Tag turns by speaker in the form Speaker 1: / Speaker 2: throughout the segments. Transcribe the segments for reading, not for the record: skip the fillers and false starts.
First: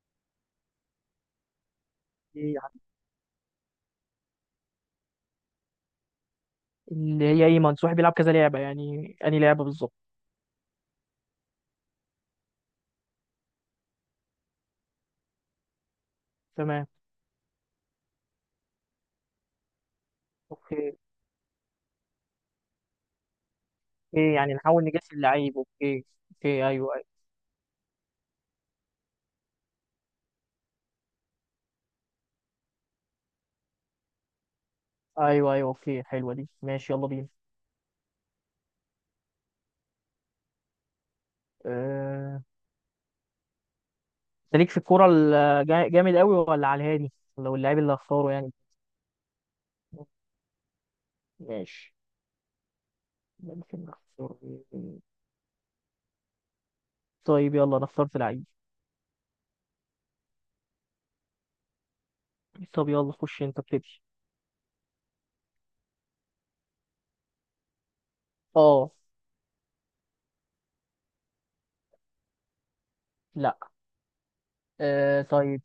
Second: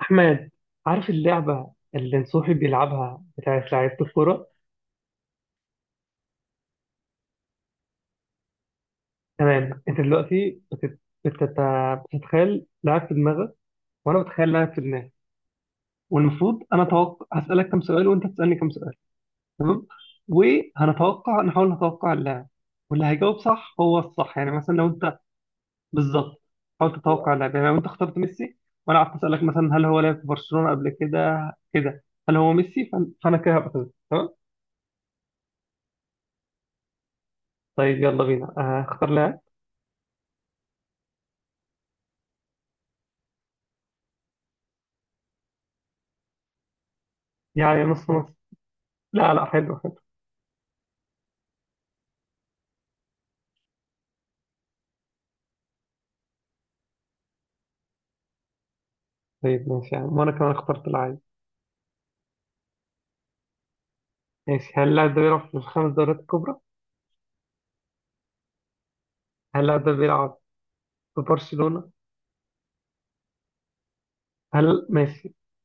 Speaker 1: أحمد، عارف اللعبة اللي نصوحي بيلعبها بتاعت لعيبة الكورة؟
Speaker 2: اللي هي ايه منصوحي بيلعب كذا لعبة، يعني أنهي لعبة
Speaker 1: تمام.
Speaker 2: بالظبط؟
Speaker 1: أنت دلوقتي بتت- بتت- بتتخيل لاعب في دماغك، وأنا بتخيل لاعب في دماغي. والمفروض أنا
Speaker 2: تمام.
Speaker 1: أتوقع هسألك كم سؤال وأنت تسألني كم سؤال. تمام؟
Speaker 2: اوكي
Speaker 1: وهنتوقع نحاول نتوقع اللاعب. واللي هيجاوب صح هو
Speaker 2: اوكي
Speaker 1: الصح. يعني
Speaker 2: يعني
Speaker 1: مثلا
Speaker 2: نحاول
Speaker 1: لو
Speaker 2: نجس
Speaker 1: أنت،
Speaker 2: اللعيب، اوكي.
Speaker 1: بالظبط.
Speaker 2: اوكي، ايوه،
Speaker 1: حاول
Speaker 2: ايوه،
Speaker 1: تتوقع اللاعب. يعني لو أنت اخترت ميسي وأنا قعدت أسألك مثلا، هل هو لعب في برشلونة قبل كده، كده هل هو ميسي، فأنا كده هبقى كده. تمام؟
Speaker 2: ايوه، ايوه. اوكي، حلوة دي، ماشي يلا بينا.
Speaker 1: طيب يلا بينا. اختار لاعب.
Speaker 2: أه... انت ليك في الكورة جامد قوي ولا على الهادي؟ لو اللعيب
Speaker 1: يعني
Speaker 2: اللي
Speaker 1: نص نص.
Speaker 2: هختاره يعني.
Speaker 1: لا لا، حلو حلو.
Speaker 2: ماشي. ممكن نختار مين؟ طيب يلا، انا اخترت لعيب.
Speaker 1: طيب ماشي، يعني وانا كمان اخترت العادي.
Speaker 2: طب يلا، خش انت ابتدي.
Speaker 1: ماشي. هل اللاعب ده بيلعب في الخمس دوريات الكبرى؟
Speaker 2: اه.
Speaker 1: هل اللاعب ده بيلعب في برشلونة؟
Speaker 2: لا.
Speaker 1: ماشي.
Speaker 2: طيب.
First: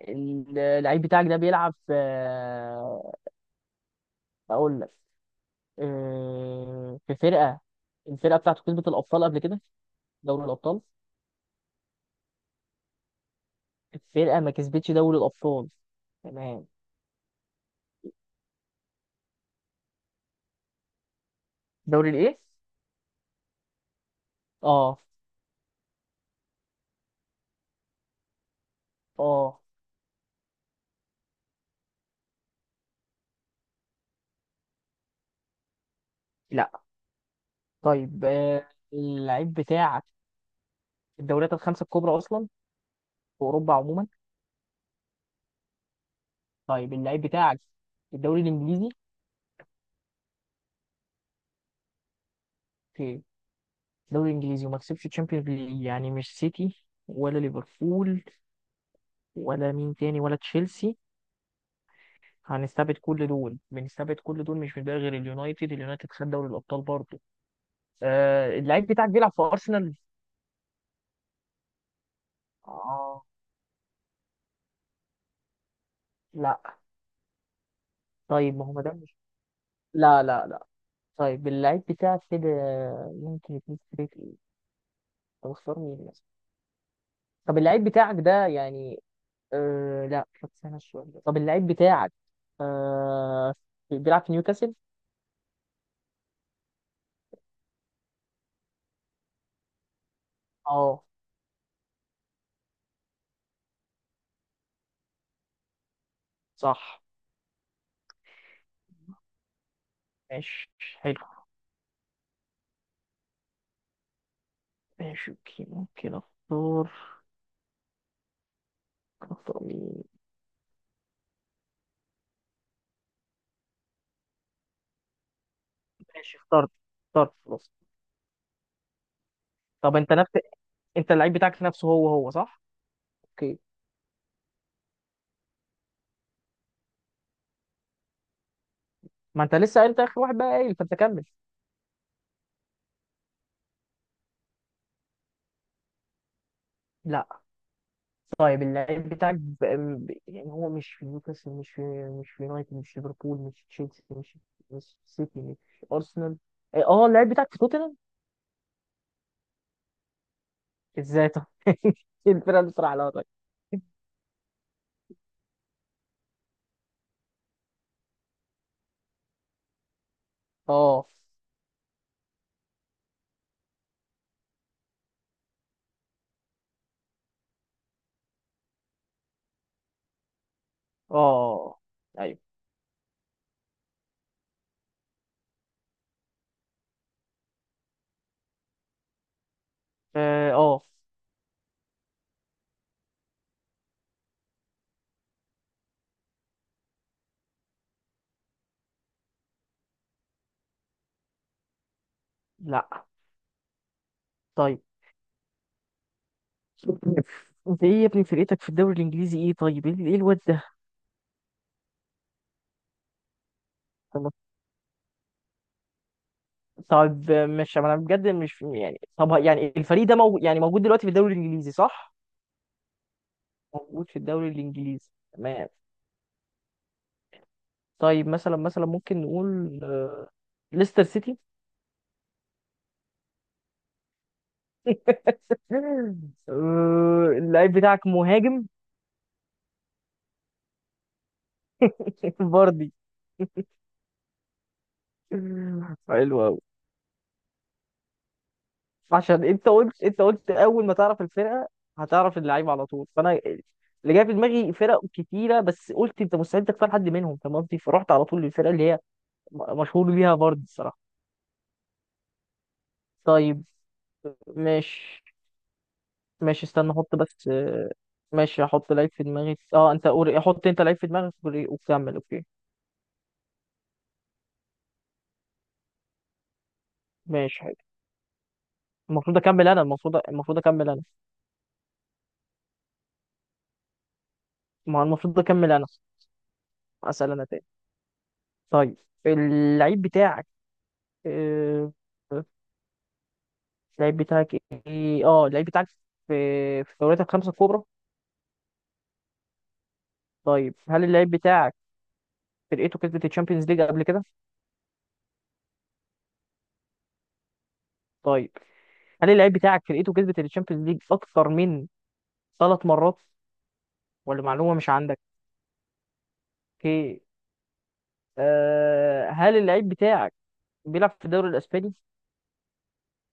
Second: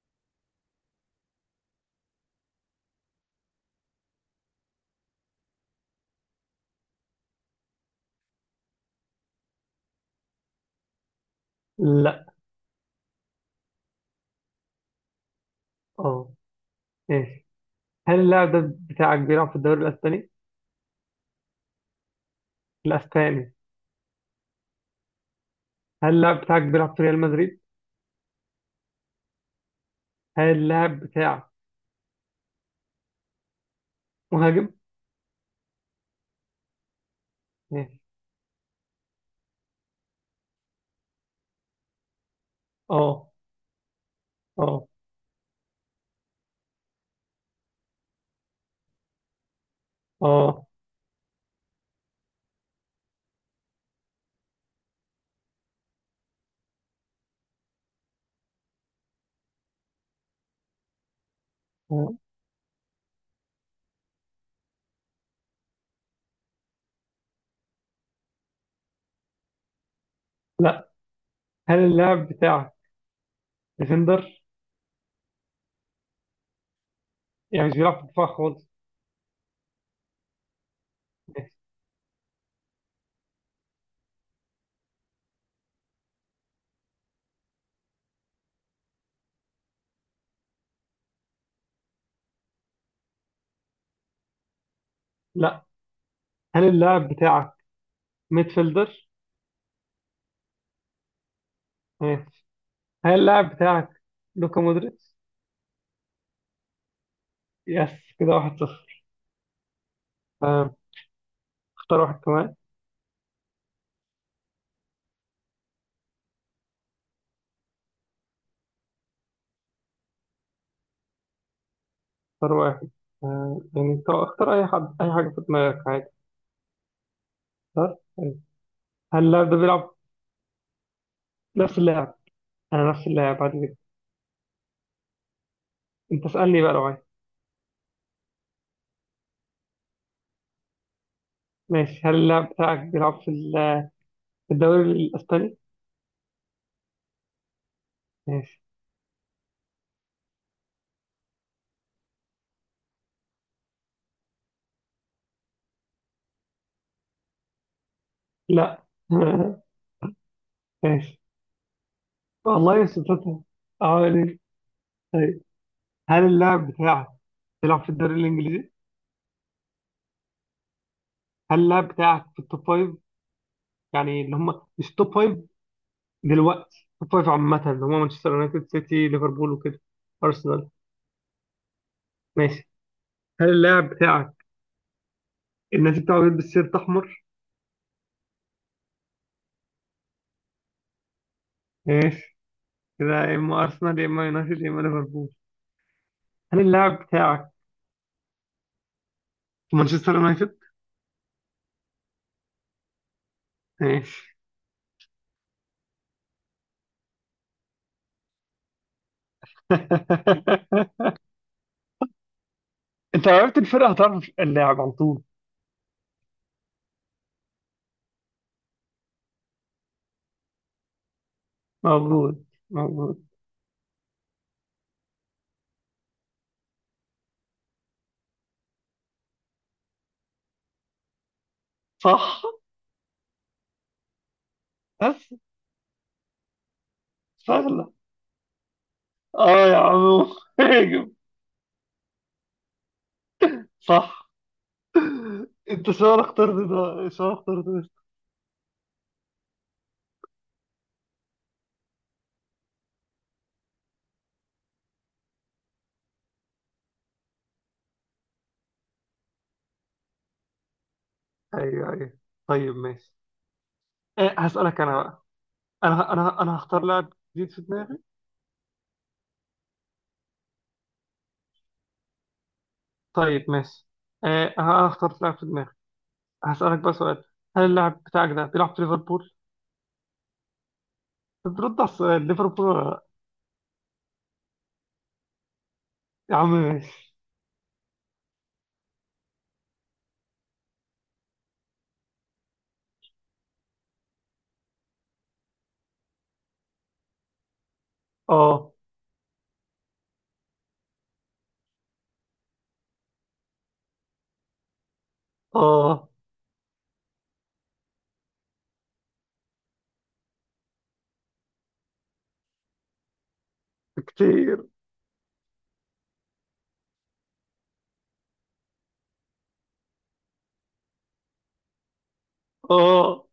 Speaker 2: اللعيب بتاعك ده بيلعب في، اقول لك، في فرقة. الفرقة بتاعته كسبت الأبطال قبل كده؟ دوري الأبطال.
Speaker 1: لا،
Speaker 2: الفرقة ما كسبتش دوري الأبطال.
Speaker 1: اه،
Speaker 2: تمام.
Speaker 1: ماشي. هل اللاعب ده بتاعك بيلعب في الدوري الاسباني؟
Speaker 2: دوري الايه؟
Speaker 1: الاسباني.
Speaker 2: اه.
Speaker 1: هل اللاعب بتاعك بيلعب في ريال مدريد؟
Speaker 2: اه.
Speaker 1: هل اللاعب بتاعك مهاجم؟
Speaker 2: لا.
Speaker 1: ماشي،
Speaker 2: طيب. اللعيب بتاعك في الدوريات الخمسة الكبرى أصلا؟
Speaker 1: اه
Speaker 2: في أوروبا عموما.
Speaker 1: اه
Speaker 2: طيب اللعيب بتاعك في الدوري الإنجليزي؟
Speaker 1: اه،
Speaker 2: في الدوري الإنجليزي وما كسبش تشامبيونز ليج، يعني مش سيتي ولا ليفربول ولا مين تاني ولا تشيلسي.
Speaker 1: آه.
Speaker 2: هنستبعد كل دول، بنستبعد كل دول، مش بنبقى غير اليونايتد. اليونايتد خد دوري الابطال برضه. اللعيب بتاعك بيلعب في ارسنال؟
Speaker 1: لا. هل اللاعب بتاعك
Speaker 2: اه.
Speaker 1: ديفندر؟
Speaker 2: لا.
Speaker 1: يعني مش بيلعب في الدفاع
Speaker 2: طيب ما
Speaker 1: خالص.
Speaker 2: هو، ما ده مش لا لا لا. طيب
Speaker 1: ماشي.
Speaker 2: اللعيب بتاعك كده ممكن يكون فريق ايه؟ طب اختار مين مثلا؟ طب اللعيب بتاعك ده يعني، لا، طب استنى شويه. طب اللعيب بتاعك، آه بيلعب في نيوكاسل؟
Speaker 1: لا. هل اللاعب بتاعك ميدفيلدر؟
Speaker 2: اه.
Speaker 1: هل اللاعب بتاعك لوكا مودريتش؟
Speaker 2: صح.
Speaker 1: يس. كده 1-0.
Speaker 2: ماشي.
Speaker 1: آه،
Speaker 2: حلو.
Speaker 1: اختار واحد كمان.
Speaker 2: ماشي، اوكي. ممكن اختار مين؟
Speaker 1: اختار واحد. يعني انت اختار اي حد اي حاجه في دماغك عادي.
Speaker 2: ماشي، اخترت خلاص.
Speaker 1: اختار طيب. هل اللاعب ده بيلعب
Speaker 2: طب انت نفس انت اللعيب بتاعك
Speaker 1: نفس
Speaker 2: نفسه، هو
Speaker 1: اللاعب.
Speaker 2: هو صح؟
Speaker 1: انا نفس اللاعب عادي
Speaker 2: اوكي.
Speaker 1: جدا. انت اسالني بقى لو عايز.
Speaker 2: ما انت لسه قايل، انت اخر واحد بقى قايل، فانت كمل.
Speaker 1: ماشي، هل اللاعب بتاعك بيلعب في الدوري الاسباني؟
Speaker 2: لا.
Speaker 1: ماشي.
Speaker 2: طيب اللعيب بتاعك يعني هو مش في نيوكاسل، مش في، مش في يونايتد، مش في ليفربول، مش في تشيلسي، مش في سيتي، مش في ارسنال. إيه، اه اللعيب بتاعك في توتنهام؟
Speaker 1: لا. ماشي.
Speaker 2: ازاي طب. إيه الفرقه اللي
Speaker 1: والله يا
Speaker 2: بتروح عليها
Speaker 1: ستات.
Speaker 2: طيب؟
Speaker 1: اه، ليه؟ طيب. هل اللاعب بتاعك بيلعب في الدوري الانجليزي؟
Speaker 2: اه،
Speaker 1: هل اللاعب بتاعك في التوب فايف؟ يعني اللي هم مش توب فايف، دلوقتي توب فايف عامة اللي هو مانشستر يونايتد، سيتي، ليفربول وكده، أرسنال.
Speaker 2: اه، ايوه،
Speaker 1: ماشي. هل اللاعب بتاعك النادي بتاعه بيلبس سيرت أحمر؟
Speaker 2: اه. آه.
Speaker 1: ماشي. كده يا إما أرسنال، يا إما يونايتد، يا إما ليفربول. هل اللاعب بتاعك في مانشستر يونايتد؟
Speaker 2: لا.
Speaker 1: ماشي.
Speaker 2: طيب. انت ايه يا ابني، فرقتك في الدوري الانجليزي ايه طيب، ايه، إيه الواد
Speaker 1: أنت لو عرفت الفرقة هتعرف
Speaker 2: ده؟
Speaker 1: اللاعب على طول.
Speaker 2: طب مش، ما انا بجد مش يعني، طب يعني الفريق ده موجود، يعني موجود دلوقتي في الدوري الانجليزي صح؟
Speaker 1: موجود موجود.
Speaker 2: موجود في الدوري الانجليزي، تمام. طيب مثلا، مثلا ممكن نقول ليستر سيتي.
Speaker 1: صح. بس.
Speaker 2: اللعيب
Speaker 1: سهلة.
Speaker 2: بتاعك مهاجم؟
Speaker 1: آه يا عمو، هاجم.
Speaker 2: فاردي.
Speaker 1: صح. أنت شو
Speaker 2: حلو قوي.
Speaker 1: اخترت ده، شو اخترت ده؟
Speaker 2: عشان انت قلت، اول ما تعرف الفرقه هتعرف اللعيب على طول، فانا اللي جاي في دماغي فرق كتيره، بس قلت انت مستحيل تختار حد منهم، فاهم قصدي، فرحت على طول للفرقه اللي هي مشهور بيها فاردي الصراحه.
Speaker 1: أيوه أيوه. طيب ماشي.
Speaker 2: طيب
Speaker 1: إيه، هسألك أنا
Speaker 2: ماشي.
Speaker 1: بقى. أنا
Speaker 2: ماشي،
Speaker 1: هختار
Speaker 2: استنى
Speaker 1: لاعب
Speaker 2: احط بس،
Speaker 1: جديد في دماغي.
Speaker 2: ماشي احط لعيب في دماغي، اه انت قول، احط انت لعيب في دماغك وكمل، اوكي.
Speaker 1: طيب ماشي. إيه، أنا اخترت لاعب في دماغي. هسألك بقى سؤال.
Speaker 2: ماشي
Speaker 1: هل
Speaker 2: حلو.
Speaker 1: اللاعب بتاعك ده بيلعب في ليفربول؟
Speaker 2: المفروض اكمل انا، المفروض اكمل انا.
Speaker 1: بترد على السؤال، ليفربول ولا لأ؟
Speaker 2: ما هو المفروض اكمل انا.
Speaker 1: يا عم ماشي.
Speaker 2: اسال انا تاني. طيب اللعيب بتاعك، آه، اللعيب بتاعك، ايه اه اللعيب بتاعك في الدوريات الخمسة الكبرى.
Speaker 1: آه.
Speaker 2: طيب هل اللعيب بتاعك فرقته كسبت الشامبيونز ليج قبل كده؟
Speaker 1: آه.
Speaker 2: طيب هل اللعيب بتاعك فرقته كسبت الشامبيونز ليج اكتر من ثلاث مرات؟ ولا
Speaker 1: كتير.
Speaker 2: معلومة مش عندك. اوكي. هل اللعيب بتاعك بيلعب في الدوري الاسباني؟
Speaker 1: آه.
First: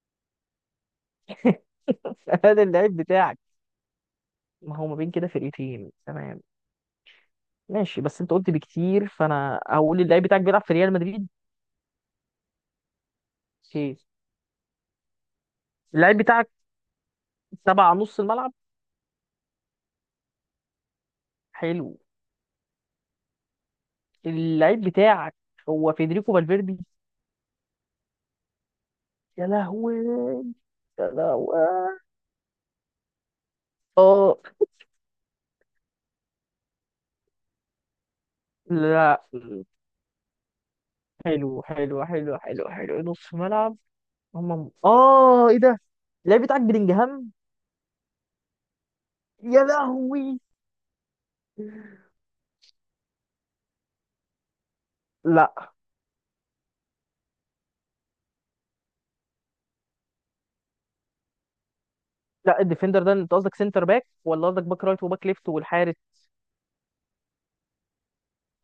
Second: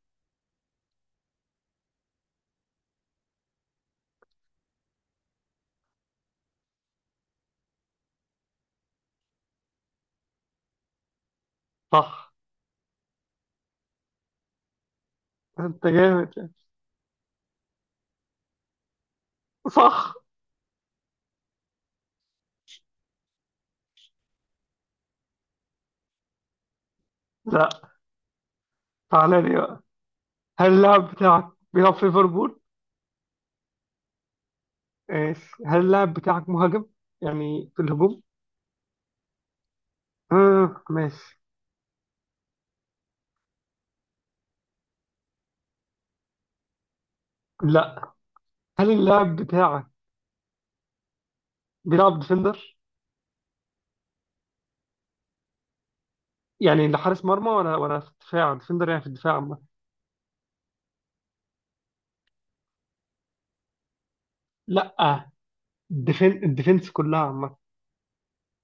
Speaker 2: هل اللعيب بتاعك، ما هو ما بين كده فرقتين، تمام. ماشي، بس انت قلت بكتير، فانا هقول اللعيب بتاعك بيلعب في ريال مدريد.
Speaker 1: صح.
Speaker 2: اوكي.
Speaker 1: أنت
Speaker 2: اللعيب
Speaker 1: جامد
Speaker 2: بتاعك
Speaker 1: يعني.
Speaker 2: تبع نص الملعب.
Speaker 1: صح.
Speaker 2: حلو. اللعيب بتاعك هو فيدريكو فالفيردي.
Speaker 1: لا. تعالى
Speaker 2: يا
Speaker 1: لي بقى.
Speaker 2: لهوي.
Speaker 1: هل
Speaker 2: يا
Speaker 1: اللاعب بتاعك بيلعب
Speaker 2: لهوي.
Speaker 1: في ليفربول؟
Speaker 2: اه.
Speaker 1: ماشي. هل اللاعب بتاعك مهاجم؟ يعني في الهجوم؟
Speaker 2: لا.
Speaker 1: آه ماشي.
Speaker 2: حلو حلو حلو حلو حلو، نص ملعب. هم اه ايه ده، اللعيب بتاعك بلينجهام؟
Speaker 1: لا. هل اللاعب
Speaker 2: يا
Speaker 1: بتاعك
Speaker 2: لهوي.
Speaker 1: بيلعب ديفندر؟
Speaker 2: لا.
Speaker 1: يعني لحارس مرمى ولا في الدفاع، ديفندر يعني في الدفاع عامة.
Speaker 2: لا، الديفندر ده انت قصدك سنتر باك، ولا قصدك باك رايت
Speaker 1: لا،
Speaker 2: وباك ليفت والحارس؟
Speaker 1: الديفنس كلها عامة.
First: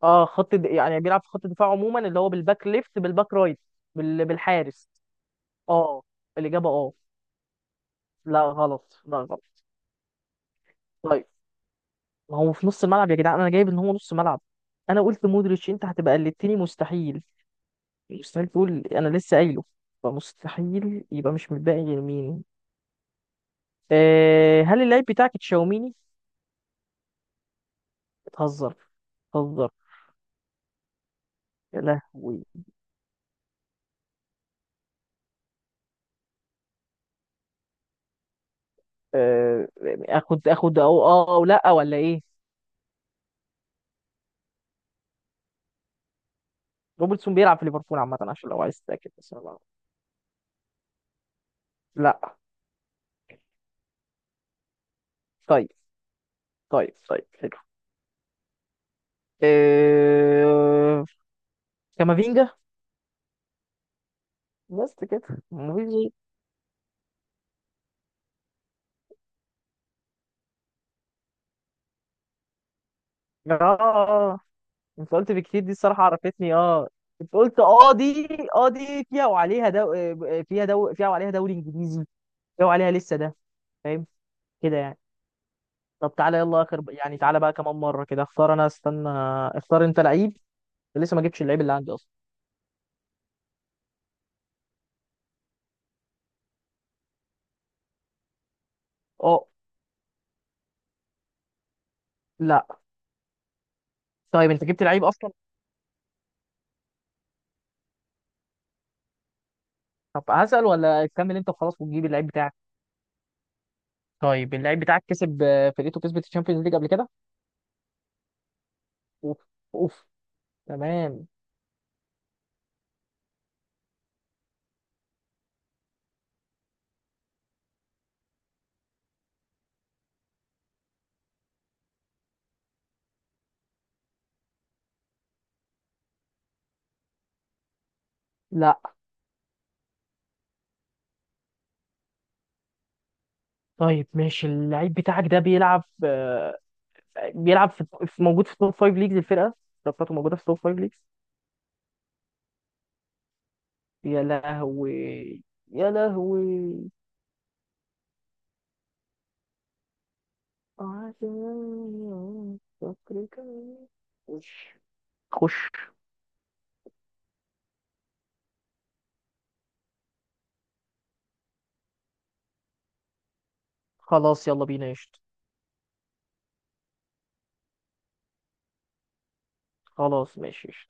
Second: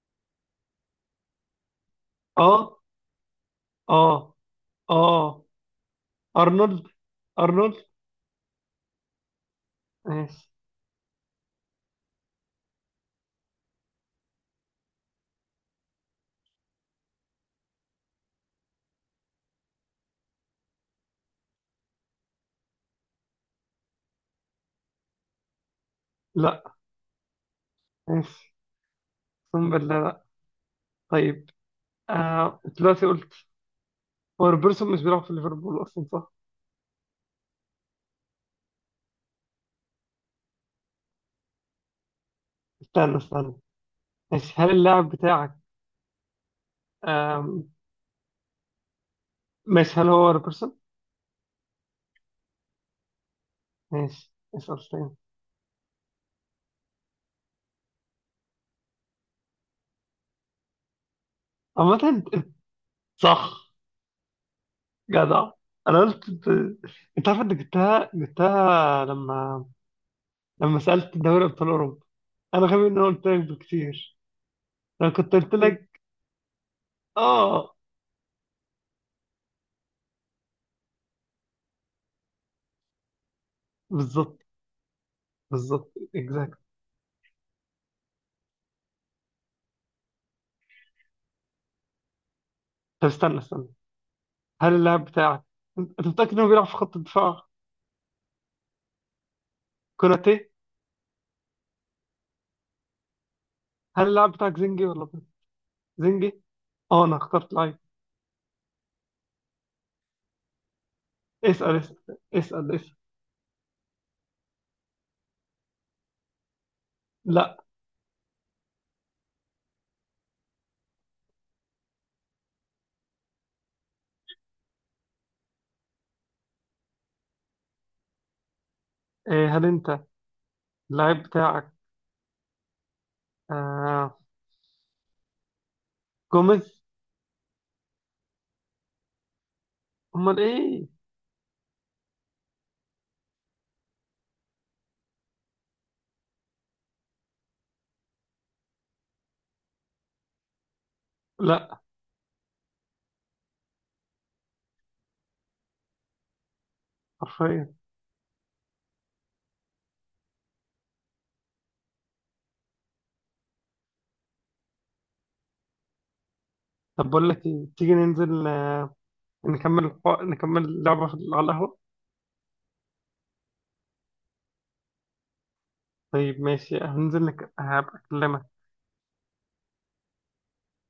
Speaker 2: اه، يعني بيلعب في خط الدفاع عموما، اللي هو بالباك
Speaker 1: اه.
Speaker 2: ليفت، بالباك رايت،
Speaker 1: اه.
Speaker 2: بالحارس.
Speaker 1: اه.
Speaker 2: اه. الاجابه
Speaker 1: ارنولد.
Speaker 2: اه.
Speaker 1: ارنولد.
Speaker 2: لا غلط، لا غلط.
Speaker 1: ماشي.
Speaker 2: طيب. ما هو في نص الملعب يا جدعان، انا جايب ان هو نص ملعب. انا قلت مودريتش، انت هتبقى قلدتني، مستحيل، مستحيل تقول، انا لسه قايله. فمستحيل يبقى مش متبقي غير مين؟ هل اللعيب بتاعك تشاوميني؟
Speaker 1: لا. ماشي.
Speaker 2: بتهزر،
Speaker 1: اقسم
Speaker 2: بتهزر.
Speaker 1: بالله لا. طيب.
Speaker 2: يا لهوي.
Speaker 1: آه دلوقتي قلت، هو روبرتسون مش بيلعب في ليفربول اصلا صح؟
Speaker 2: آه، اخد او او لا، ولا ايه؟
Speaker 1: استنى استنى. ماشي، هل اللاعب بتاعك
Speaker 2: روبرتسون بيلعب في
Speaker 1: آم،
Speaker 2: ليفربول عامه، عشان لو عايز تتاكد، بس أنا بعرف.
Speaker 1: ماشي هل هو روبرتسون؟
Speaker 2: لا.
Speaker 1: ماشي. اسأل تاني.
Speaker 2: طيب طيب حلو. آه،
Speaker 1: عامة. أنت-
Speaker 2: كامافينجا.
Speaker 1: صح.
Speaker 2: بس كده،
Speaker 1: جدع. انا
Speaker 2: مفيش
Speaker 1: قلت انت عارف. انت جبتها جبتها، لما سألت دوري أبطال أوروبا. أنا غبي إن أنا قلت لك
Speaker 2: غير-
Speaker 1: بكتير.
Speaker 2: اه
Speaker 1: لو
Speaker 2: انت قلت
Speaker 1: كنت قلت
Speaker 2: بكتير، دي
Speaker 1: لك
Speaker 2: الصراحه عرفتني. اه انت قلت،
Speaker 1: آه،
Speaker 2: اه دي فيها وعليها دو... آه، فيها دو... فيها وعليها دوري انجليزي، فيها وعليها لسه ده. فاهم
Speaker 1: بالظبط،
Speaker 2: كده يعني؟
Speaker 1: بالظبط،
Speaker 2: طب تعالى
Speaker 1: إكزاكت.
Speaker 2: يلا اخر، يعني تعالى بقى كمان مره كده. اختار انا، استنى، اختار انت لعيب. لسه ما جبتش اللعيب اللي عندي اصلا.
Speaker 1: طب استنى استنى. هل اللاعب بتاعك أنت متأكد إنه بيلعب في خط الدفاع؟
Speaker 2: اه.
Speaker 1: كوناتي.
Speaker 2: لا.
Speaker 1: هل اللاعب
Speaker 2: طيب
Speaker 1: بتاعك
Speaker 2: انت جبت
Speaker 1: زنجي ولا
Speaker 2: لعيب
Speaker 1: بيض؟
Speaker 2: اصلا؟
Speaker 1: زنجي. آه أنا اخترت لعيب.
Speaker 2: طب هسأل ولا تكمل انت
Speaker 1: اسأل
Speaker 2: وخلاص
Speaker 1: اسأل.
Speaker 2: وتجيب اللعيب بتاعك؟
Speaker 1: اسأل اسأل.
Speaker 2: طيب اللعيب بتاعك كسب، فرقته كسبت الشامبيونز ليج قبل كده؟
Speaker 1: لا.
Speaker 2: اوف. اوف. تمام.
Speaker 1: إيه. هل أنت اللاعب بتاعك، آه جوميز.
Speaker 2: لا.
Speaker 1: أمال إيه.
Speaker 2: طيب ماشي اللعيب بتاعك ده بيلعب، بيلعب موجود في توب فايف ليجز. الفرقه بتاعته موجوده في توب فايف ليجز.
Speaker 1: لا.
Speaker 2: يا لهوي. يا لهوي.
Speaker 1: حرفيا.
Speaker 2: عشان فكرك مش، خش.
Speaker 1: طب بقول لك إيه، تيجي ننزل، نكمل نكمل لعبة على القهوة.
Speaker 2: خلاص يلا بينا قشطة.
Speaker 1: طيب ماشي، هنزل لك هبقى أكلمك.
Speaker 2: خلاص ماشي قشطة.